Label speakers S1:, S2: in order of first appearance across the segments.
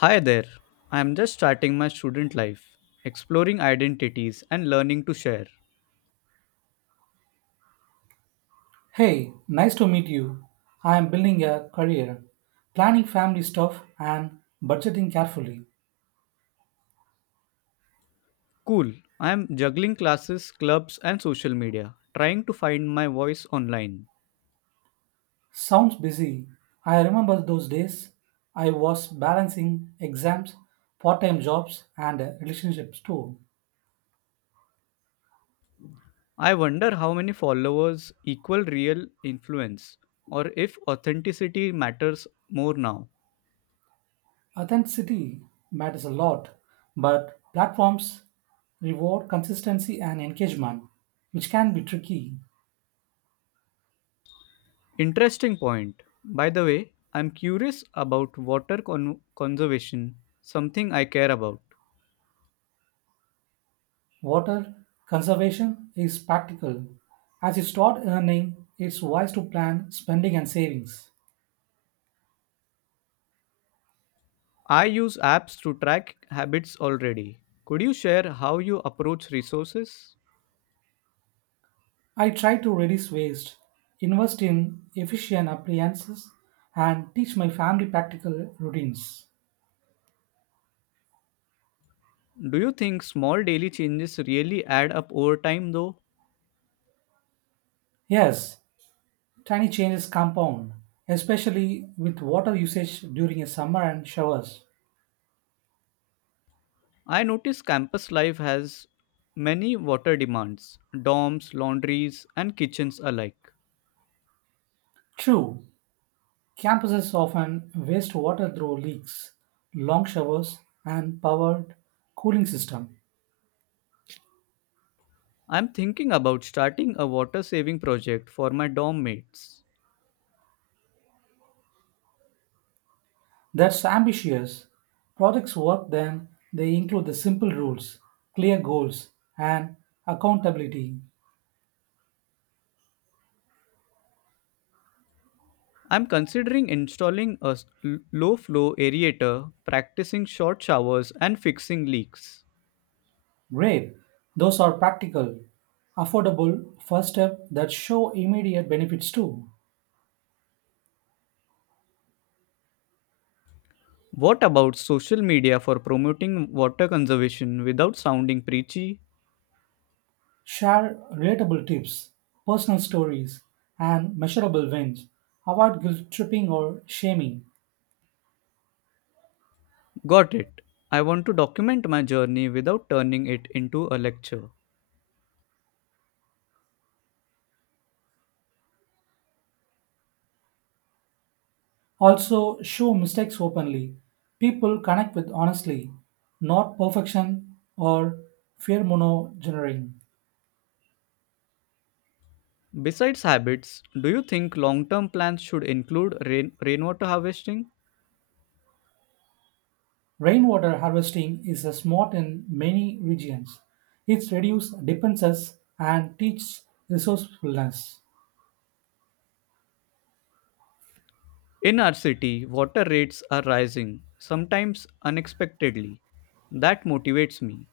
S1: Hi there. I am just starting my student life, exploring identities and learning to share.
S2: Hey, nice to meet you. I am building a career, planning family stuff, and budgeting carefully.
S1: Cool. I am juggling classes, clubs, and social media, trying to find my voice online.
S2: Sounds busy. I remember those days. I was balancing exams, part time jobs, and relationships too.
S1: I wonder how many followers equal real influence, or if authenticity matters more now.
S2: Authenticity matters a lot, but platforms reward consistency and engagement, which can be tricky.
S1: Interesting point. By the way, I'm curious about water conservation, something I care about.
S2: Water conservation is practical. As you start earning, it's wise to plan spending and savings.
S1: I use apps to track habits already. Could you share how you approach resources?
S2: I try to reduce waste, invest in efficient appliances, and teach my family practical routines.
S1: Do you think small daily changes really add up over time though?
S2: Yes, tiny changes compound, especially with water usage during a summer and showers.
S1: I notice campus life has many water demands, dorms, laundries, and kitchens alike.
S2: True, campuses often waste water through leaks, long showers, and powered cooling system.
S1: I'm thinking about starting a water saving project for my dorm mates.
S2: That's ambitious. Projects work then they include the simple rules, clear goals, and accountability.
S1: I'm considering installing a low flow aerator, practicing short showers, and fixing leaks.
S2: Great. Those are practical, affordable first step that show immediate benefits too.
S1: What about social media for promoting water conservation without sounding preachy?
S2: Share relatable tips, personal stories, and measurable wins. Avoid guilt tripping or shaming.
S1: Got it. I want to document my journey without turning it into a lecture.
S2: Also, show mistakes openly. People connect with honestly, not perfection or fear monogenering.
S1: Besides habits, do you think long term plans should include rainwater harvesting?
S2: Rainwater harvesting is smart in many regions. It reduces dependencies and teaches resourcefulness.
S1: In our city, water rates are rising, sometimes unexpectedly. That motivates me.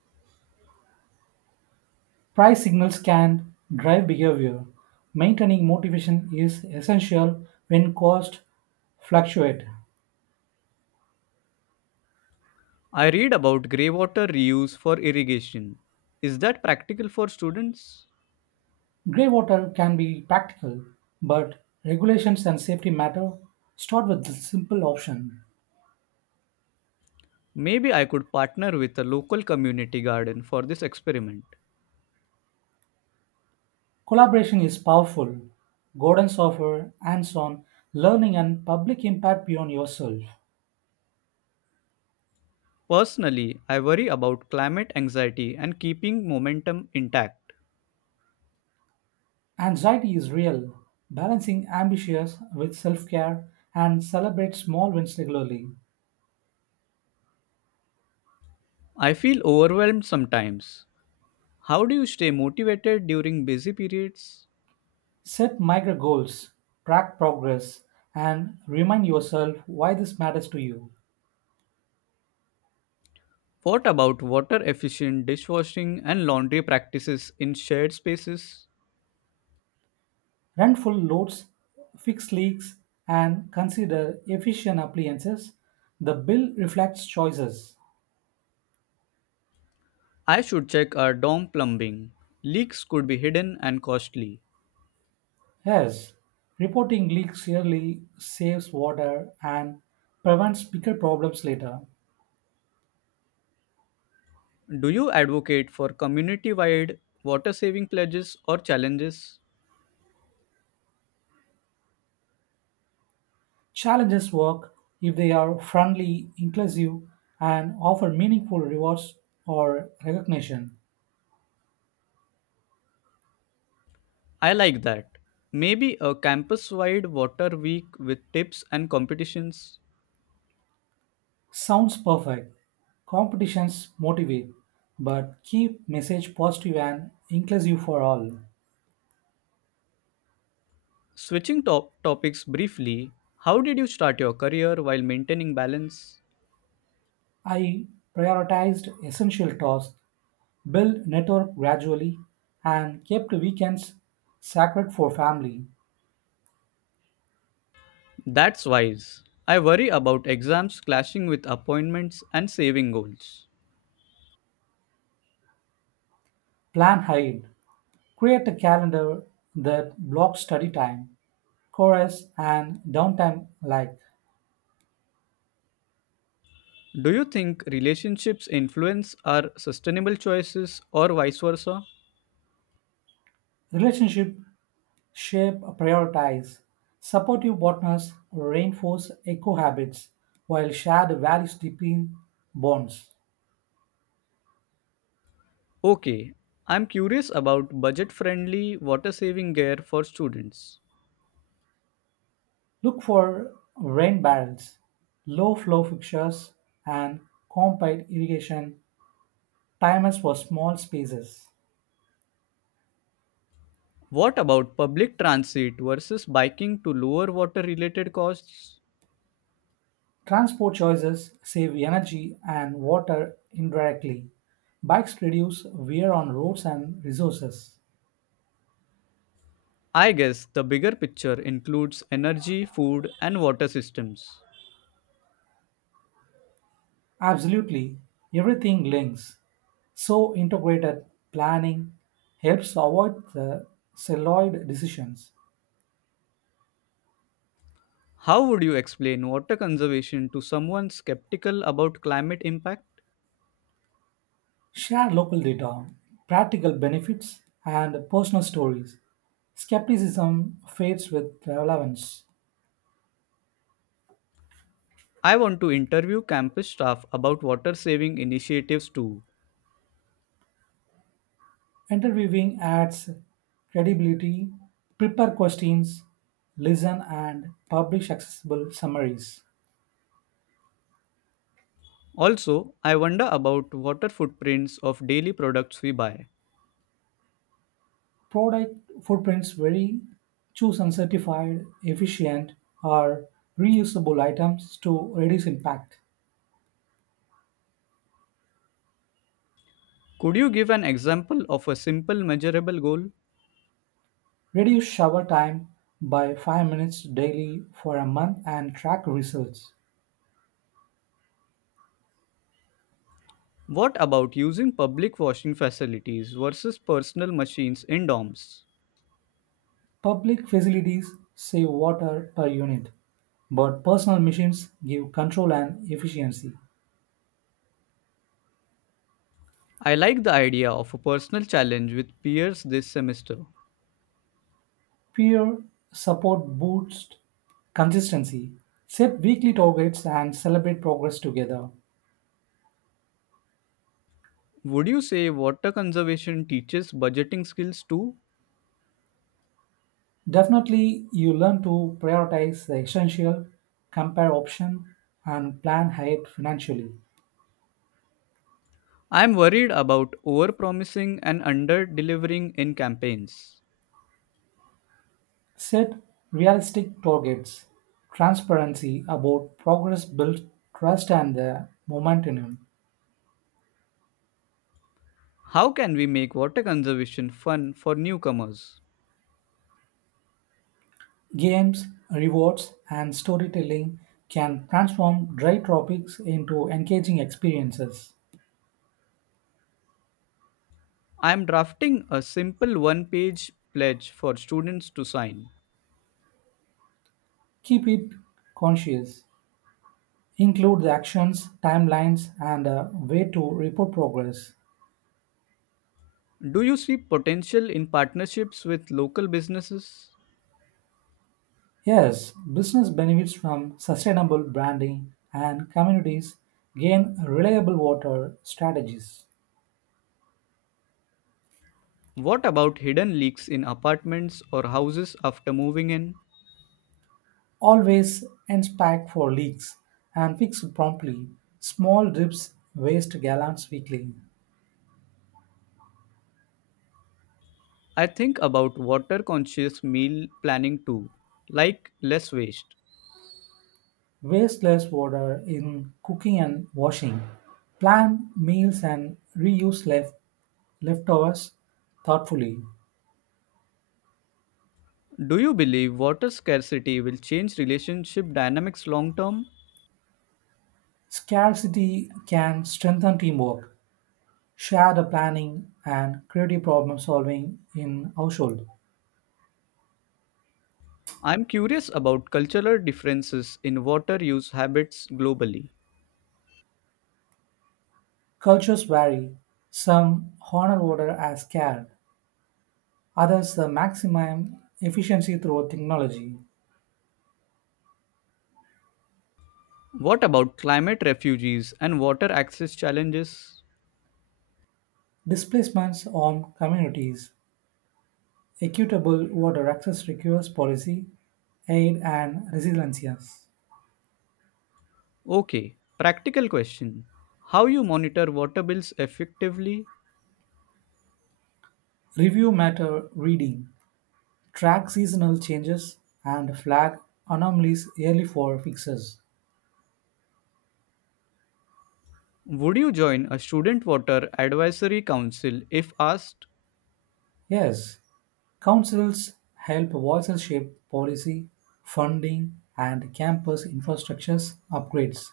S2: Price signals can drive behavior. Maintaining motivation is essential when costs fluctuate.
S1: I read about greywater reuse for irrigation. Is that practical for students?
S2: Grey water can be practical, but regulations and safety matter. Start with the simple option.
S1: Maybe I could partner with a local community garden for this experiment.
S2: Collaboration is powerful. Gordon Software, hands on, learning, and public impact beyond yourself.
S1: Personally, I worry about climate anxiety and keeping momentum intact.
S2: Anxiety is real. Balancing ambitions with self care and celebrate small wins regularly.
S1: I feel overwhelmed sometimes. How do you stay motivated during busy periods?
S2: Set micro goals, track progress, and remind yourself why this matters to you.
S1: What about water efficient dishwashing and laundry practices in shared spaces?
S2: Run full loads, fix leaks, and consider efficient appliances. The bill reflects choices.
S1: I should check our dorm plumbing. Leaks could be hidden and costly.
S2: Yes, reporting leaks yearly saves water and prevents bigger problems later.
S1: Do you advocate for community wide water saving pledges or challenges?
S2: Challenges work if they are friendly, inclusive, and offer meaningful rewards or recognition.
S1: I like that. Maybe a campus wide water week with tips and competitions.
S2: Sounds perfect. Competitions motivate, but keep message positive and inclusive for all.
S1: Switching topics briefly, how did you start your career while maintaining balance?
S2: I prioritized essential tasks, built network gradually, and kept weekends sacred for family.
S1: That's wise. I worry about exams clashing with appointments and saving goals.
S2: Plan ahead. Create a calendar that blocks study time, chorus, and downtime alike.
S1: Do you think relationships influence our sustainable choices or vice versa?
S2: Relationship shape prioritize. Supportive partners reinforce eco habits while shared values deepen bonds.
S1: Okay, I'm curious about budget friendly water saving gear for students.
S2: Look for rain barrels, low flow fixtures, and compact irrigation timers for small spaces.
S1: What about public transit versus biking to lower water related costs?
S2: Transport choices save energy and water indirectly. Bikes reduce wear on roads and resources.
S1: I guess the bigger picture includes energy, food, and water systems.
S2: Absolutely, everything links. So, integrated planning helps avoid the celluloid decisions.
S1: How would you explain water conservation to someone skeptical about climate impact?
S2: Share local data, practical benefits, and personal stories. Skepticism fades with relevance.
S1: I want to interview campus staff about water saving initiatives too.
S2: Interviewing adds credibility, prepare questions, listen, and publish accessible summaries.
S1: Also, I wonder about water footprints of daily products we buy.
S2: Product footprints vary. Choose uncertified, efficient, or reusable items to reduce impact.
S1: Could you give an example of a simple measurable goal?
S2: Reduce shower time by 5 minutes daily for a month and track results.
S1: What about using public washing facilities versus personal machines in dorms?
S2: Public facilities save water per unit, but personal machines give control and efficiency.
S1: I like the idea of a personal challenge with peers this semester.
S2: Peer support boosts consistency. Set weekly targets and celebrate progress together.
S1: Would you say water conservation teaches budgeting skills too?
S2: Definitely, you learn to prioritize the essential, compare options, and plan ahead financially.
S1: I am worried about overpromising and underdelivering in campaigns.
S2: Set realistic targets. Transparency about progress builds trust and the momentum.
S1: How can we make water conservation fun for newcomers?
S2: Games, rewards, and storytelling can transform dry topics into engaging experiences.
S1: I am drafting a simple one page pledge for students to sign.
S2: Keep it conscious. Include the actions, timelines, and a way to report progress.
S1: Do you see potential in partnerships with local businesses?
S2: Yes, business benefits from sustainable branding and communities gain reliable water strategies.
S1: What about hidden leaks in apartments or houses after moving in?
S2: Always and pack for leaks and fix promptly. Small drips waste gallons weekly.
S1: I think about water conscious meal planning too, like less waste.
S2: Waste less water in cooking and washing. Plan meals and reuse left leftovers thoughtfully.
S1: Do you believe water scarcity will change relationship dynamics long term?
S2: Scarcity can strengthen teamwork. Share the planning and creative problem solving in household.
S1: I'm curious about cultural differences in water use habits globally.
S2: Cultures vary. Some honor order as care, others the maximum efficiency through technology.
S1: What about climate refugees and water access challenges?
S2: Displacements on communities. Equitable water access requires policy, aid and resilience.
S1: Okay, practical question. How you monitor water bills effectively?
S2: Review matter reading. Track seasonal changes and flag anomalies early for fixes.
S1: Would you join a student water advisory council if asked?
S2: Yes, councils help voices shape policy, funding, and campus infrastructures upgrades.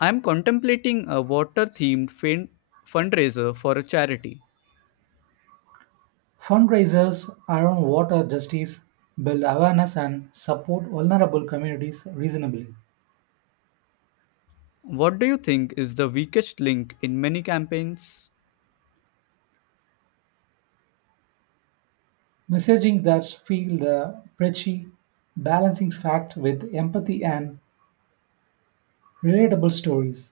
S1: I am contemplating a water themed fundraiser for a charity.
S2: Fundraisers around water justice build awareness and support vulnerable communities reasonably.
S1: What do you think is the weakest link in many campaigns?
S2: Messaging that feel the preachy, balancing fact with empathy and relatable stories.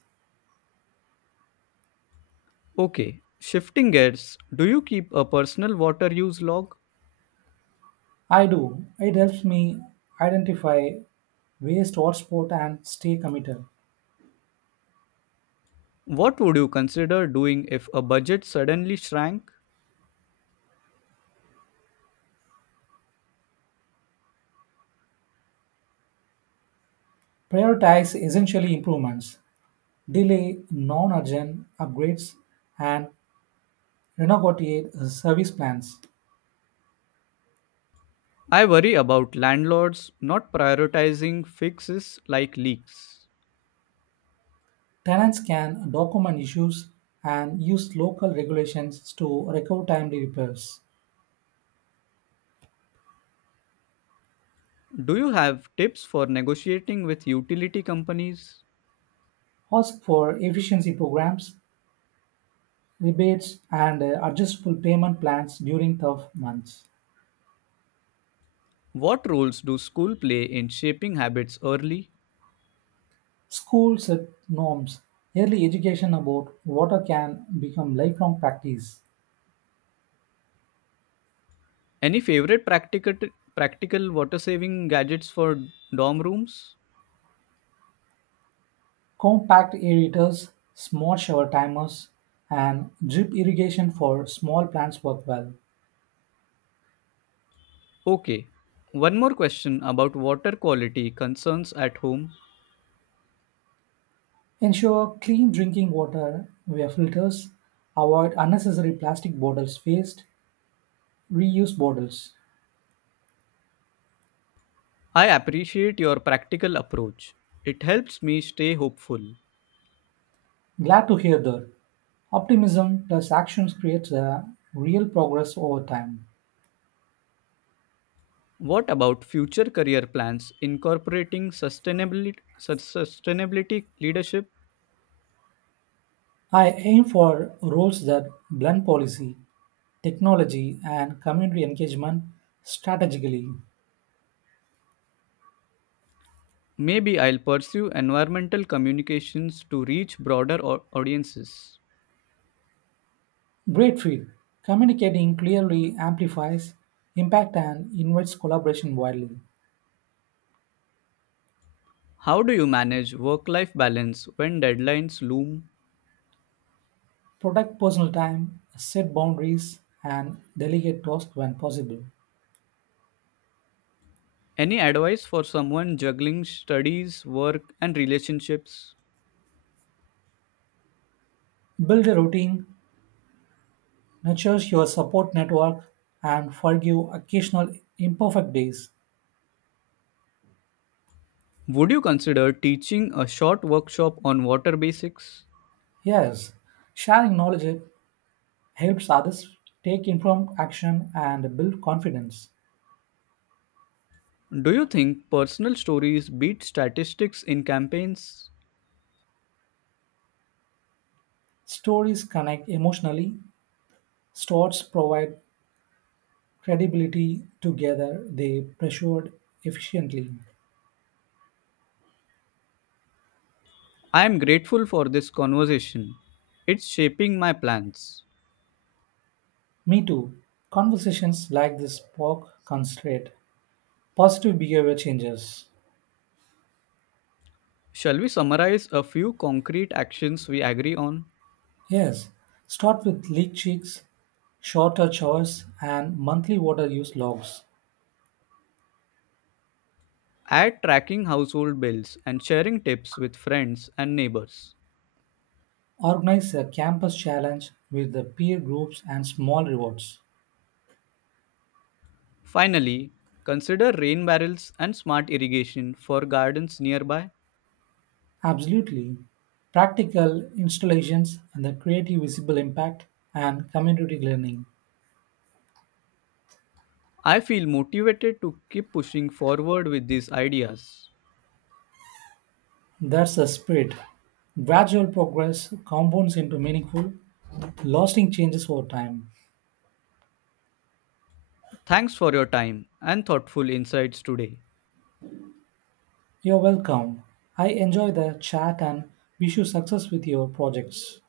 S1: Okay, shifting gears, do you keep a personal water use log?
S2: I do. It helps me identify waste, or sport and stay committed.
S1: What would you consider doing if a budget suddenly shrank?
S2: Prioritize essentially improvements. Delay non-urgent upgrades, and renegotiate service plans.
S1: I worry about landlords not prioritizing fixes like leaks.
S2: Tenants can document issues and use local regulations to recover timely repairs.
S1: Do you have tips for negotiating with utility companies?
S2: Ask for efficiency programs, rebates, and adjustable payment plans during tough months.
S1: What roles do school play in shaping habits early?
S2: Schools set norms. Early education about water can become lifelong practice.
S1: Any favorite practical water saving gadgets for dorm rooms?
S2: Compact aerators, small shower timers, and drip irrigation for small plants work well.
S1: Okay. One more question about water quality concerns at home.
S2: Ensure clean drinking water via filters, avoid unnecessary plastic bottles waste, reuse bottles.
S1: I appreciate your practical approach. It helps me stay hopeful.
S2: Glad to hear that. Optimism plus actions creates a real progress over time.
S1: What about future career plans incorporating sustainability, sustainability leadership?
S2: I aim for roles that blend policy, technology, and community engagement strategically.
S1: Maybe I'll pursue environmental communications to reach broader audiences.
S2: Great field. Communicating clearly amplifies impact and invites collaboration widely.
S1: How do you manage work life balance when deadlines loom?
S2: Protect personal time, set boundaries, and delegate tasks when possible.
S1: Any advice for someone juggling studies, work, and relationships?
S2: Build a routine, nurture your support network, and forgive occasional imperfect days.
S1: Would you consider teaching a short workshop on water basics?
S2: Yes, sharing knowledge helps others take informed action and build confidence.
S1: Do you think personal stories beat statistics in campaigns?
S2: Stories connect emotionally, stories provide credibility together they pressured efficiently.
S1: I am grateful for this conversation. It's shaping my plans.
S2: Me too. Conversations like this spark concentrate positive behavior changes.
S1: Shall we summarize a few concrete actions we agree on?
S2: Yes, start with leak checks, shorter chores and monthly water use logs.
S1: Add tracking household bills and sharing tips with friends and neighbors.
S2: Organize a campus challenge with the peer groups and small rewards.
S1: Finally, consider rain barrels and smart irrigation for gardens nearby.
S2: Absolutely practical installations and the creative visible impact and community learning.
S1: I feel motivated to keep pushing forward with these ideas.
S2: That's the spirit. Gradual progress compounds into meaningful, lasting changes over time.
S1: Thanks for your time and thoughtful insights today.
S2: You're welcome. I enjoy the chat and wish you success with your projects.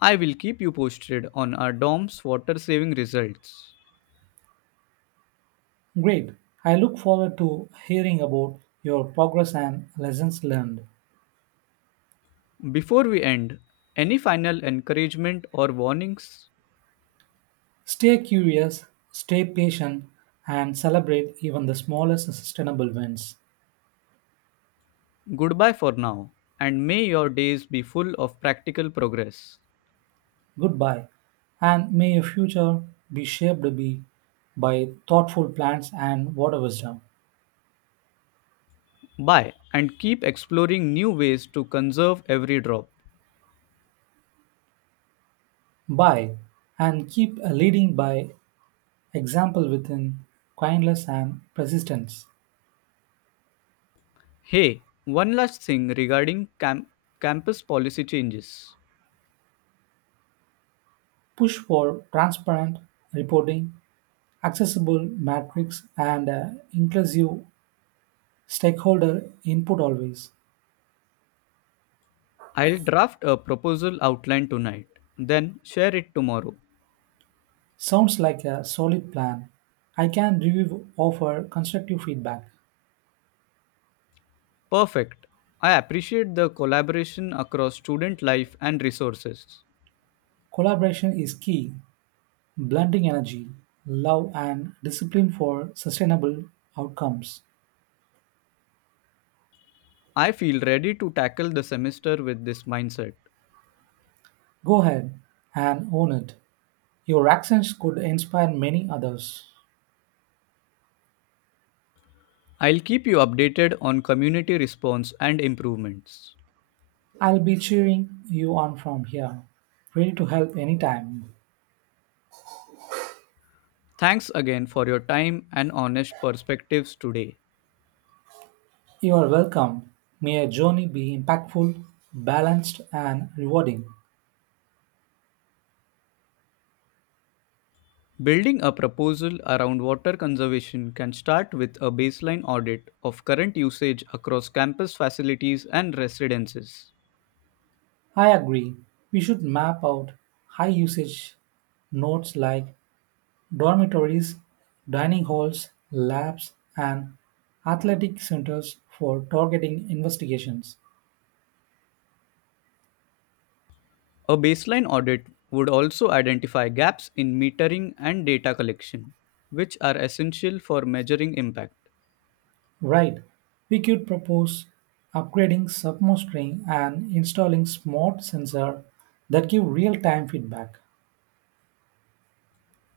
S1: I will keep you posted on our DOMS water saving results.
S2: Great. I look forward to hearing about your progress and lessons learned.
S1: Before we end, any final encouragement or warnings?
S2: Stay curious, stay patient, and celebrate even the smallest sustainable wins.
S1: Goodbye for now, and may your days be full of practical progress.
S2: Goodbye. And may your future be shaped to be by thoughtful plans and water wisdom.
S1: Bye, and keep exploring new ways to conserve every drop.
S2: Buy and keep a leading by example within kindness and persistence.
S1: Hey, one last thing regarding campus policy changes.
S2: Push for transparent reporting, accessible metrics, and inclusive stakeholder input always.
S1: I'll draft a proposal outline tonight, then share it tomorrow.
S2: Sounds like a solid plan. I can review, offer constructive feedback.
S1: Perfect. I appreciate the collaboration across student life and resources.
S2: Collaboration is key, blending energy, love, and discipline for sustainable outcomes.
S1: I feel ready to tackle the semester with this mindset.
S2: Go ahead and own it. Your accents could inspire many others.
S1: I'll keep you updated on community response and improvements.
S2: I'll be cheering you on from here. Ready to help anytime.
S1: Thanks again for your time and honest perspectives today.
S2: You are welcome. May your journey be impactful, balanced, and rewarding.
S1: Building a proposal around water conservation can start with a baseline audit of current usage across campus facilities and residences.
S2: I agree. We should map out high usage nodes like dormitories, dining halls, labs, and athletic centers for targeting investigations.
S1: A baseline audit would also identify gaps in metering and data collection, which are essential for measuring impact.
S2: Right. We could propose upgrading submostering and installing smart sensor that give real-time feedback.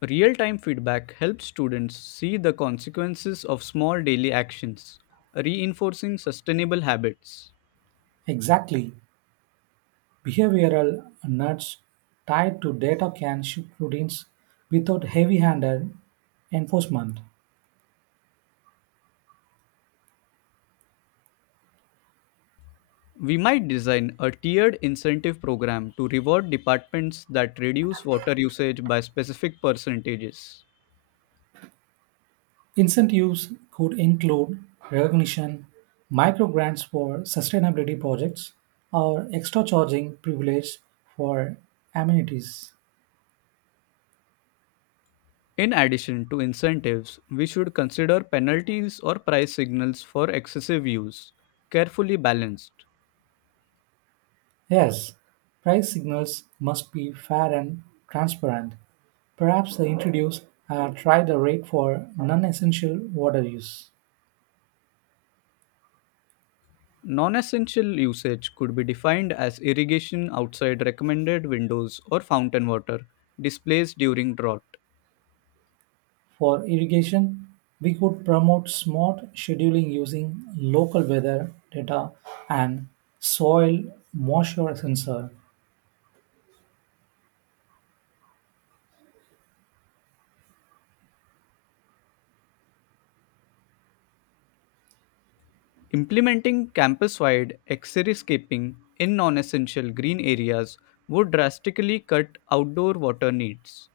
S1: Real time feedback helps students see the consequences of small daily actions, reinforcing sustainable habits.
S2: Exactly. Behavioral nuts tied to data can shift routines without heavy-handed enforcement.
S1: We might design a tiered incentive program to reward departments that reduce water usage by specific percentages.
S2: Incentives could include recognition, micro grants for sustainability projects, or extra charging privilege for amenities.
S1: In addition to incentives, we should consider penalties or price signals for excessive use, carefully balanced.
S2: Yes, price signals must be fair and transparent. Perhaps they introduce a tried rate for non-essential water use.
S1: Non essential usage could be defined as irrigation outside recommended windows or fountain water displays during drought.
S2: For irrigation, we could promote smart scheduling using local weather data and soil moisture sensor.
S1: Implementing campus wide xeriscaping in non essential green areas would drastically cut outdoor water needs.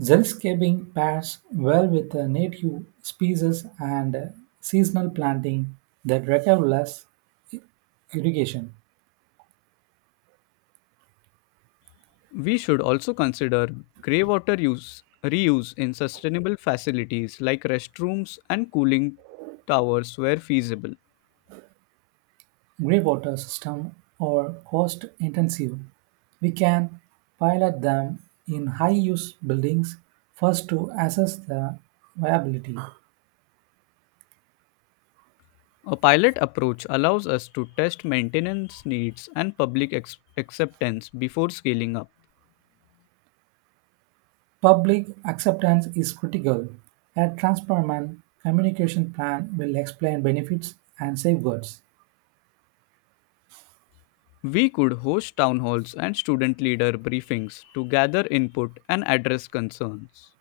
S2: Zeldscaping pairs well with the native species and seasonal planting that require less irrigation.
S1: We should also consider grey water use reuse in sustainable facilities like restrooms and cooling towers where feasible.
S2: Grey water system are cost intensive. We can pilot them in high use buildings first to assess the viability.
S1: A pilot approach allows us to test maintenance needs and public acceptance before scaling up.
S2: Public acceptance is critical. A transparent communication plan will explain benefits and safeguards.
S1: We could host town halls and student leader briefings to gather input and address concerns.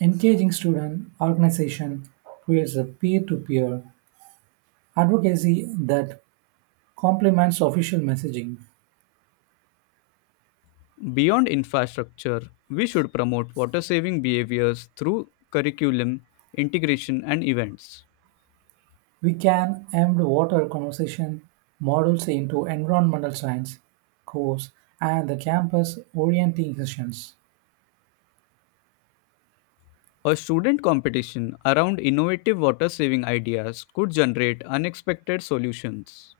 S2: Engaging student organization creates a peer-to-peer advocacy that complements official messaging.
S1: Beyond infrastructure, we should promote water saving behaviors through curriculum, integration, and events.
S2: We can embed water conservation models into environmental science course and the campus orienting orientation
S1: A student competition around innovative water saving ideas could generate unexpected solutions.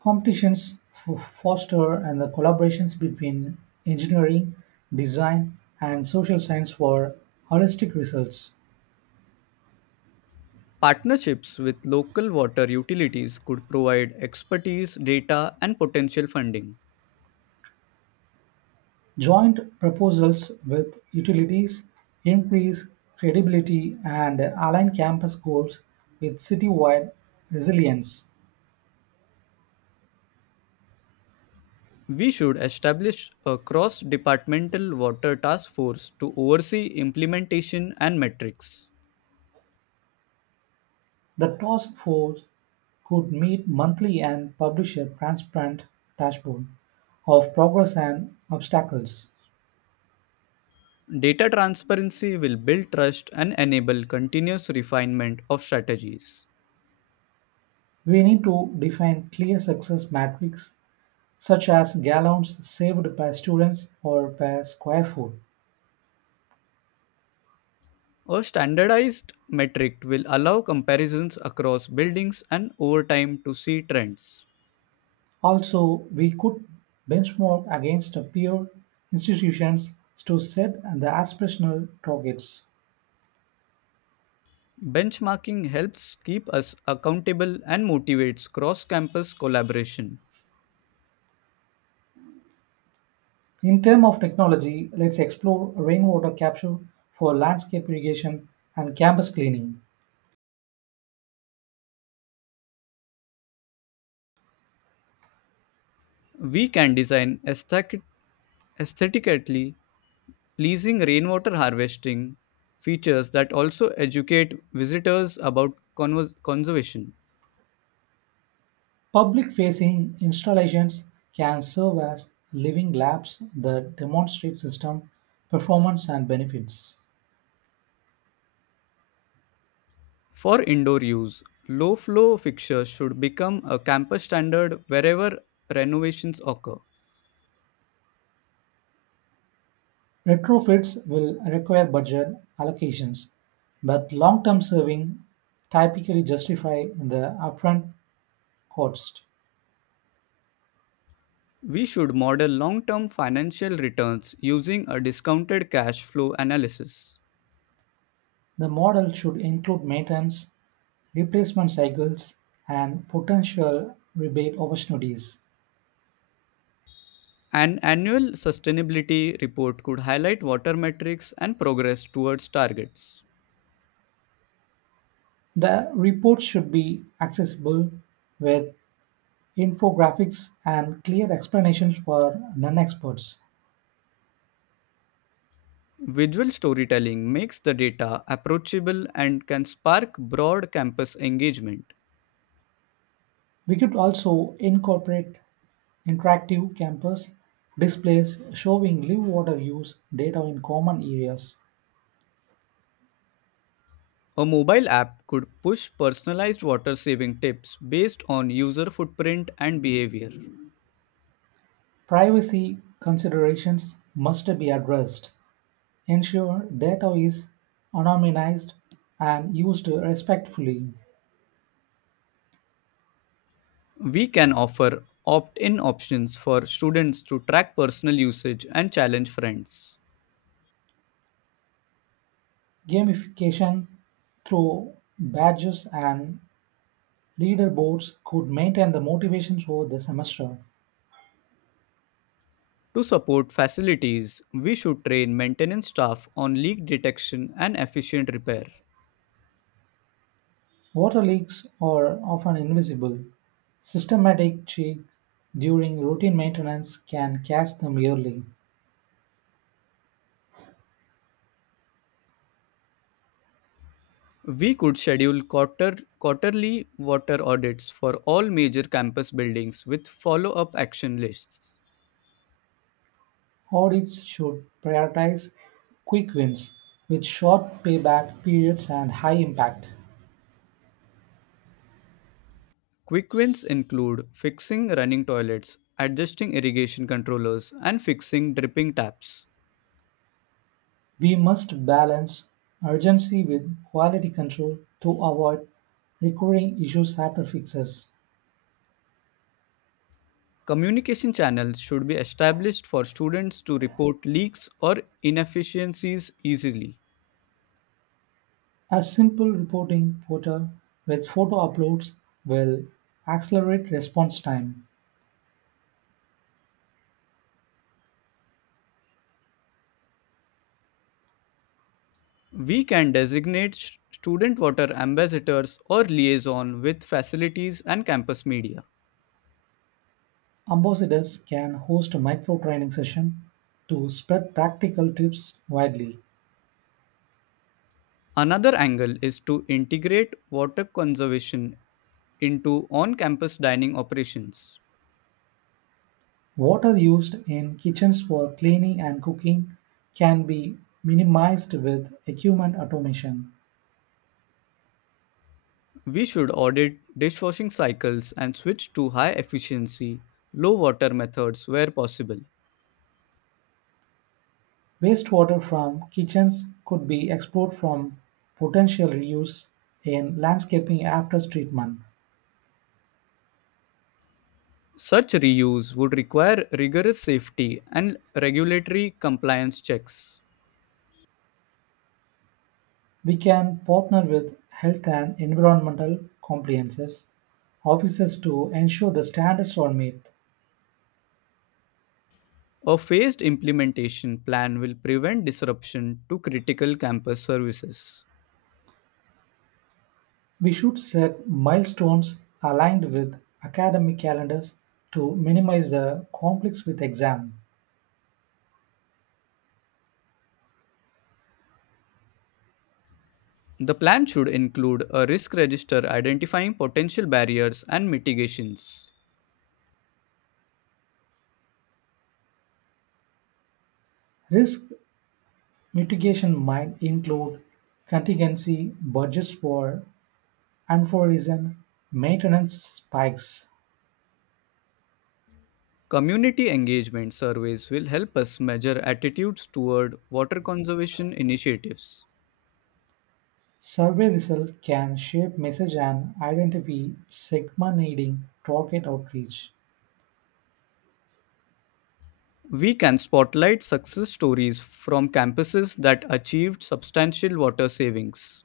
S2: competitions f- foster and the collaborations between engineering, design, and social science for holistic results.
S1: Partnerships with local water utilities could provide expertise, data, and potential funding.
S2: Joint proposals with utilities increase credibility and align campus goals with citywide resilience.
S1: We should establish a cross departmental water task force to oversee implementation and metrics.
S2: The task force could meet monthly and publish a transparent dashboard of progress and obstacles.
S1: Data transparency will build trust and enable continuous refinement of strategies.
S2: We need to define clear success metrics such as gallons saved per students or per square foot.
S1: A standardized metric will allow comparisons across buildings and over time to see trends.
S2: Also, we could benchmark against peer institutions to set the aspirational targets.
S1: Benchmarking helps keep us accountable and motivates cross campus collaboration.
S2: In terms of technology, let's explore rainwater capture for landscape irrigation and campus cleaning.
S1: We can design aesthetically pleasing rainwater harvesting features that also educate visitors about conservation.
S2: Public-facing installations can serve as living labs that demonstrate system performance and benefits.
S1: For indoor use, low flow fixtures should become a campus standard wherever renovations occur.
S2: Retrofits will require budget allocations, but long-term saving typically justify the upfront cost.
S1: We should model long term financial returns using a discounted cash flow analysis.
S2: The model should include maintenance, replacement cycles, and potential rebate opportunities.
S1: An annual sustainability report could highlight water metrics and progress towards targets.
S2: The report should be accessible with infographics, and clear explanations for non experts.
S1: Visual storytelling makes the data approachable and can spark broad campus engagement.
S2: We could also incorporate interactive campus displays showing live water use data in common areas.
S1: A mobile app could push personalized water saving tips based on user footprint and behavior.
S2: Privacy considerations must be addressed. Ensure data is anonymized and used respectfully.
S1: We can offer opt in options for students to track personal usage and challenge friends.
S2: Gamification through badges and leaderboards could maintain the motivation for the semester.
S1: To support facilities, we should train maintenance staff on leak detection and efficient repair.
S2: Water leaks are often invisible. Systematic checks during routine maintenance can catch them early.
S1: We could schedule quarterly water audits for all major campus buildings with follow up action lists.
S2: Audits should prioritize quick wins with short payback periods and high impact.
S1: Quick wins include fixing running toilets, adjusting irrigation controllers, and fixing dripping taps.
S2: We must balance urgency with quality control to avoid recurring issues after fixes.
S1: Communication channels should be established for students to report leaks or inefficiencies easily.
S2: A simple reporting portal with photo uploads will accelerate response time.
S1: We can designate student water ambassadors or liaison with facilities and campus media.
S2: Ambassadors can host micro training sessions to spread practical tips widely.
S1: Another angle is to integrate water conservation into on campus dining operations.
S2: Water used in kitchens for cleaning and cooking can be minimized with equipment automation.
S1: We should audit dishwashing cycles and switch to high efficiency, low water methods where possible.
S2: Wastewater from kitchens could be explored from potential reuse in landscaping after treatment.
S1: Such reuse would require rigorous safety and regulatory compliance checks.
S2: We can partner with health and environmental compliances officers to ensure the standards are met.
S1: A phased implementation plan will prevent disruption to critical campus services.
S2: We should set milestones aligned with academic calendars to minimize the conflicts with exam.
S1: The plan should include a risk register identifying potential barriers and mitigations.
S2: Risk mitigation might include contingency budgets for unforeseen maintenance spikes.
S1: Community engagement surveys will help us measure attitudes toward water conservation initiatives.
S2: Survey results can shape message and identify segment needing target outreach.
S1: We can spotlight success stories from campuses that achieved substantial water savings.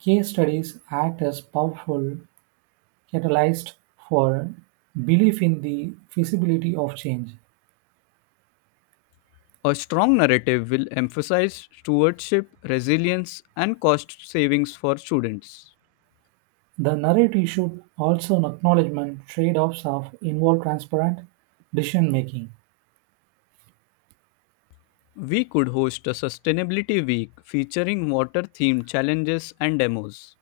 S2: Case studies act as powerful catalysts for belief in the feasibility of change.
S1: A strong narrative will emphasize stewardship, resilience, and cost savings for students.
S2: The narrative issued also an acknowledgment trade-offs of involved transparent decision-making.
S1: We could host a sustainability week featuring water themed challenges and demos.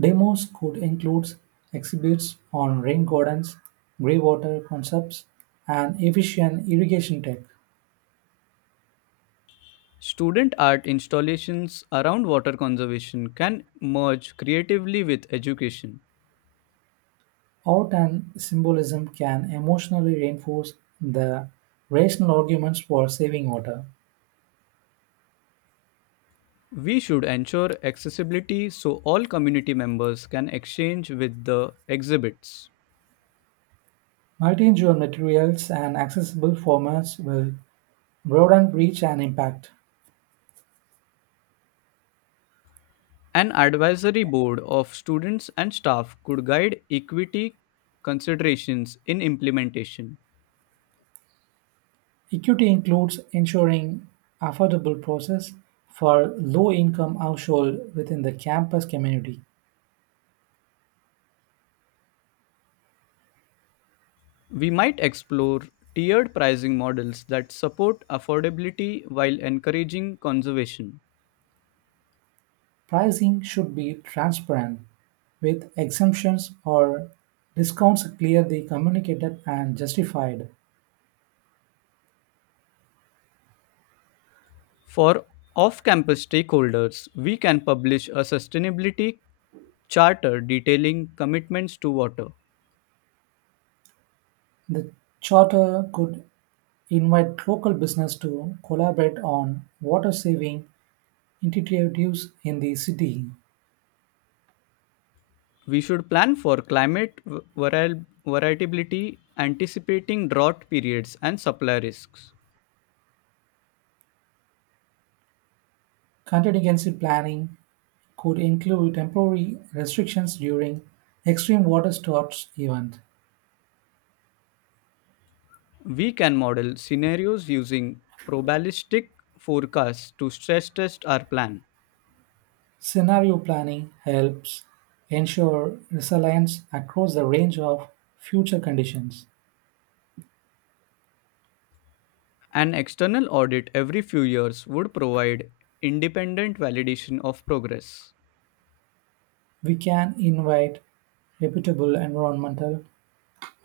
S2: Demos could include exhibits on rain gardens, greywater concepts, and efficient irrigation tech.
S1: Student art installations around water conservation can merge creatively with education.
S2: Art and symbolism can emotionally reinforce the rational arguments for saving water.
S1: We should ensure accessibility so all community members can exchange with the exhibits.
S2: Multi-endure materials and accessible formats will broaden reach and impact.
S1: An advisory board of students and staff could guide equity considerations in implementation.
S2: Equity includes ensuring affordable process for low-income household within the campus community.
S1: We might explore tiered pricing models that support affordability while encouraging conservation.
S2: Pricing should be transparent with exemptions or discounts clearly communicated and justified.
S1: For off campus stakeholders, we can publish a sustainability charter detailing commitments to water.
S2: The charter could invite local business to collaborate on water saving initiatives in the city.
S1: We should plan for climate variability, anticipating drought periods and supply risks.
S2: Contingency planning could include temporary restrictions during extreme water sports events.
S1: We can model scenarios using probabilistic forecasts to stress test our plan.
S2: Scenario planning helps ensure resilience across the range of future conditions.
S1: An external audit every few years would provide independent validation of progress.
S2: We can invite reputable environmental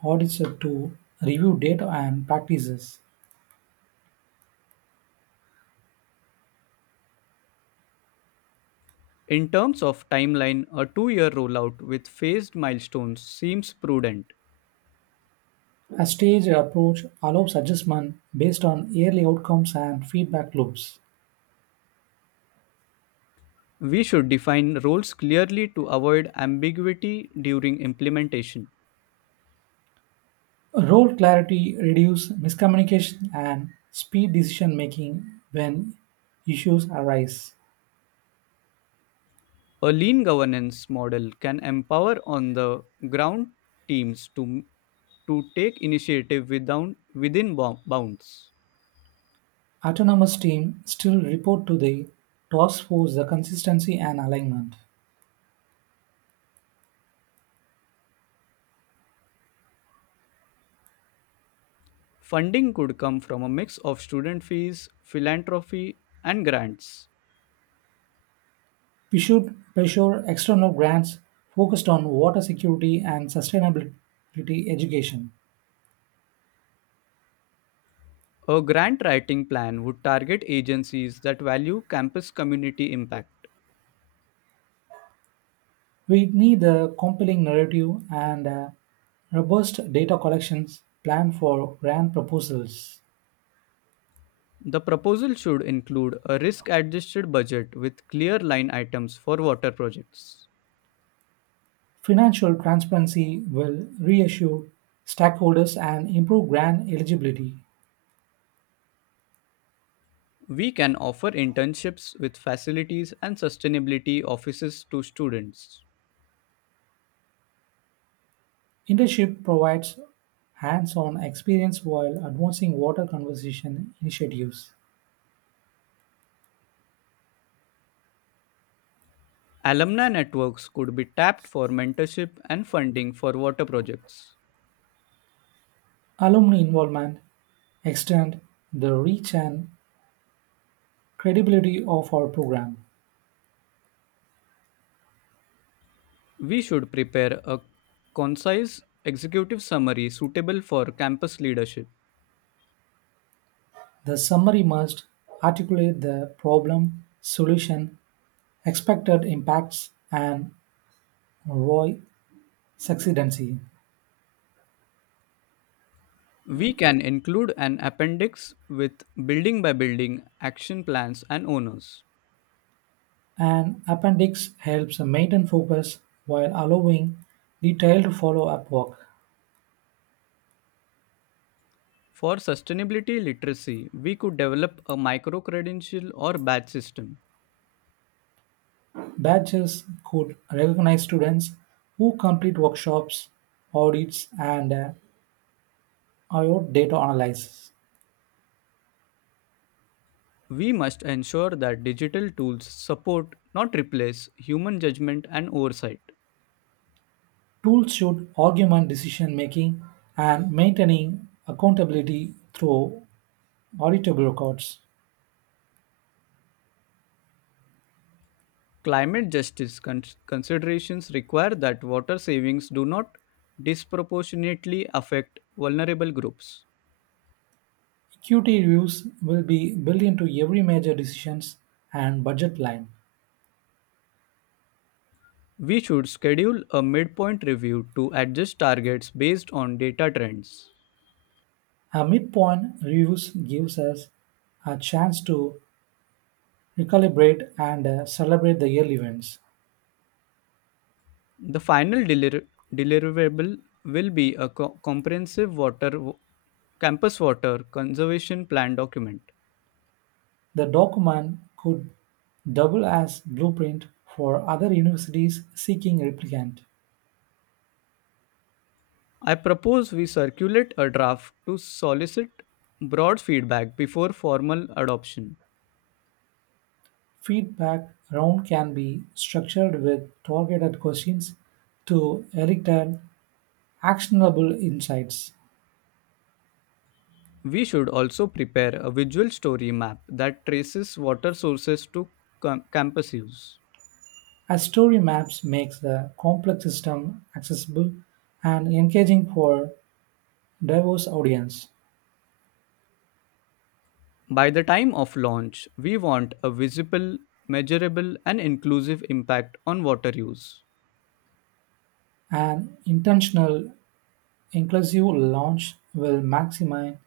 S2: auditors to review data and practices.
S1: In terms of timeline, a 2-year rollout with phased milestones seems prudent.
S2: A staged approach allows adjustment based on yearly outcomes and feedback loops.
S1: We should define roles clearly to avoid ambiguity during implementation.
S2: Role clarity reduces miscommunication and speed decision making when issues arise.
S1: A lean governance model can empower on the ground teams to take initiative without, within bou- bounds.
S2: Autonomous teams still report to the task force the consistency and alignment.
S1: Funding could come from a mix of student fees, philanthropy, and grants.
S2: We should pressure external grants focused on water security and sustainability education.
S1: A grant writing plan would target agencies that value campus community impact.
S2: We need a compelling narrative and a robust data collections plan for grant proposals.
S1: The proposal should include a risk adjusted budget with clear line items for water projects.
S2: Financial transparency will reassure stakeholders and improve grant eligibility.
S1: We can offer internships with facilities and sustainability offices to students.
S2: Internship provides hands-on experience while advancing water conservation initiatives.
S1: Alumni networks could be tapped for mentorship and funding for water projects.
S2: Alumni involvement extend the reach and credibility of our program.
S1: We should prepare a concise executive summary suitable for campus leadership.
S2: The summary must articulate the problem, solution, expected impacts, and why succeedancy.
S1: We can include an appendix with building by building action plans and owners.
S2: An appendix helps maintain focus while allowing detailed follow-up work.
S1: For sustainability literacy, we could develop a micro credential or badge system.
S2: Badges could recognize students who complete workshops, audits, and IOT data analysis.
S1: We must ensure that digital tools support, not replace, human judgment and oversight.
S2: Tools should augment decision making and maintaining accountability through auditable records.
S1: Climate justice considerations require that water savings do not disproportionately affect vulnerable groups.
S2: Equity reviews will be built into every major decisions and budget line.
S1: We should schedule a midpoint review to adjust targets based on data trends.
S2: A midpoint reviews gives us a chance to recalibrate and celebrate the yearly events.
S1: The final deliverable will be a comprehensive water campus water conservation plan document.
S2: The document could double as blueprint for other universities seeking replicant.
S1: I propose we circulate a draft to solicit broad feedback before formal adoption.
S2: Feedback round can be structured with targeted questions to elicit actionable insights.
S1: We should also prepare a visual story map that traces water sources to campus use.
S2: As story maps makes the complex system accessible and engaging for diverse audience,
S1: By the time of launch, we want a visible, measurable, and inclusive impact on water use.
S2: an intentional inclusive launch will maximize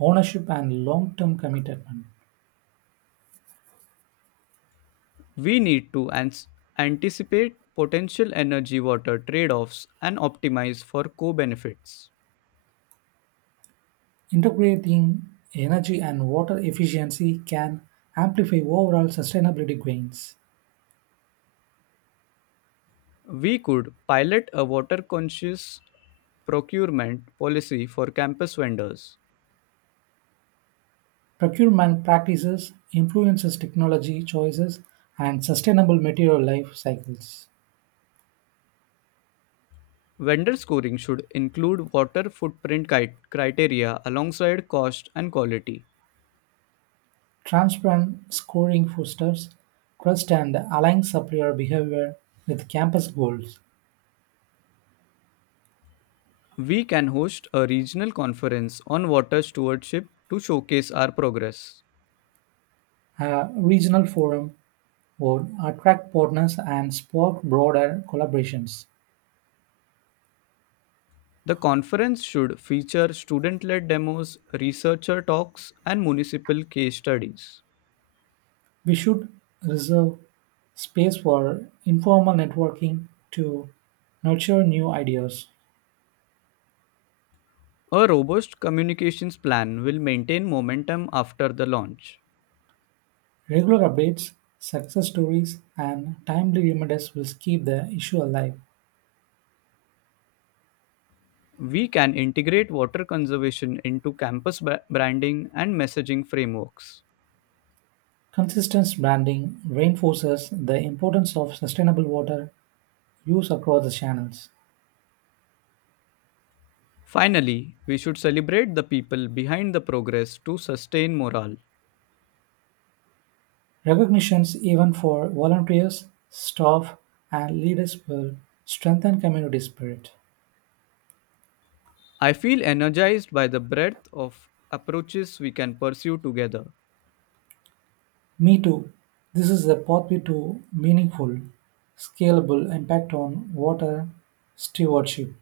S2: ownership and long term commitment.
S1: We need to anticipate potential energy water trade offs and optimize for co benefits.
S2: Integrating energy and water efficiency can amplify overall sustainability gains.
S1: We could pilot a water conscious procurement policy for campus vendors.
S2: Procurement practices influences technology choices and sustainable material life cycles.
S1: Vendor scoring should include water footprint criteria alongside cost and quality.
S2: Transparent scoring fosters trust and aligns supplier behavior with campus goals.
S1: We can host a regional conference on water stewardship to showcase our progress.
S2: A regional forum would attract partners and spark broader collaborations.
S1: The conference should feature student led demos, researcher talks, and municipal case studies.
S2: We should reserve space for informal networking to nurture new ideas.
S1: A robust communications plan will maintain momentum after the launch.
S2: Regular updates, success stories, and timely reminders will keep the issue alive.
S1: We can integrate water conservation into campus branding and messaging frameworks.
S2: Consistent branding reinforces the importance of sustainable water use across the channels.
S1: Finally, we should celebrate the people behind the progress to sustain morale.
S2: Recognitions, even for volunteers, staff, and leaders, will strengthen community spirit.
S1: I feel energized by the breadth of approaches we can pursue together.
S2: Me too. This is the pathway to meaningful, scalable impact on water stewardship.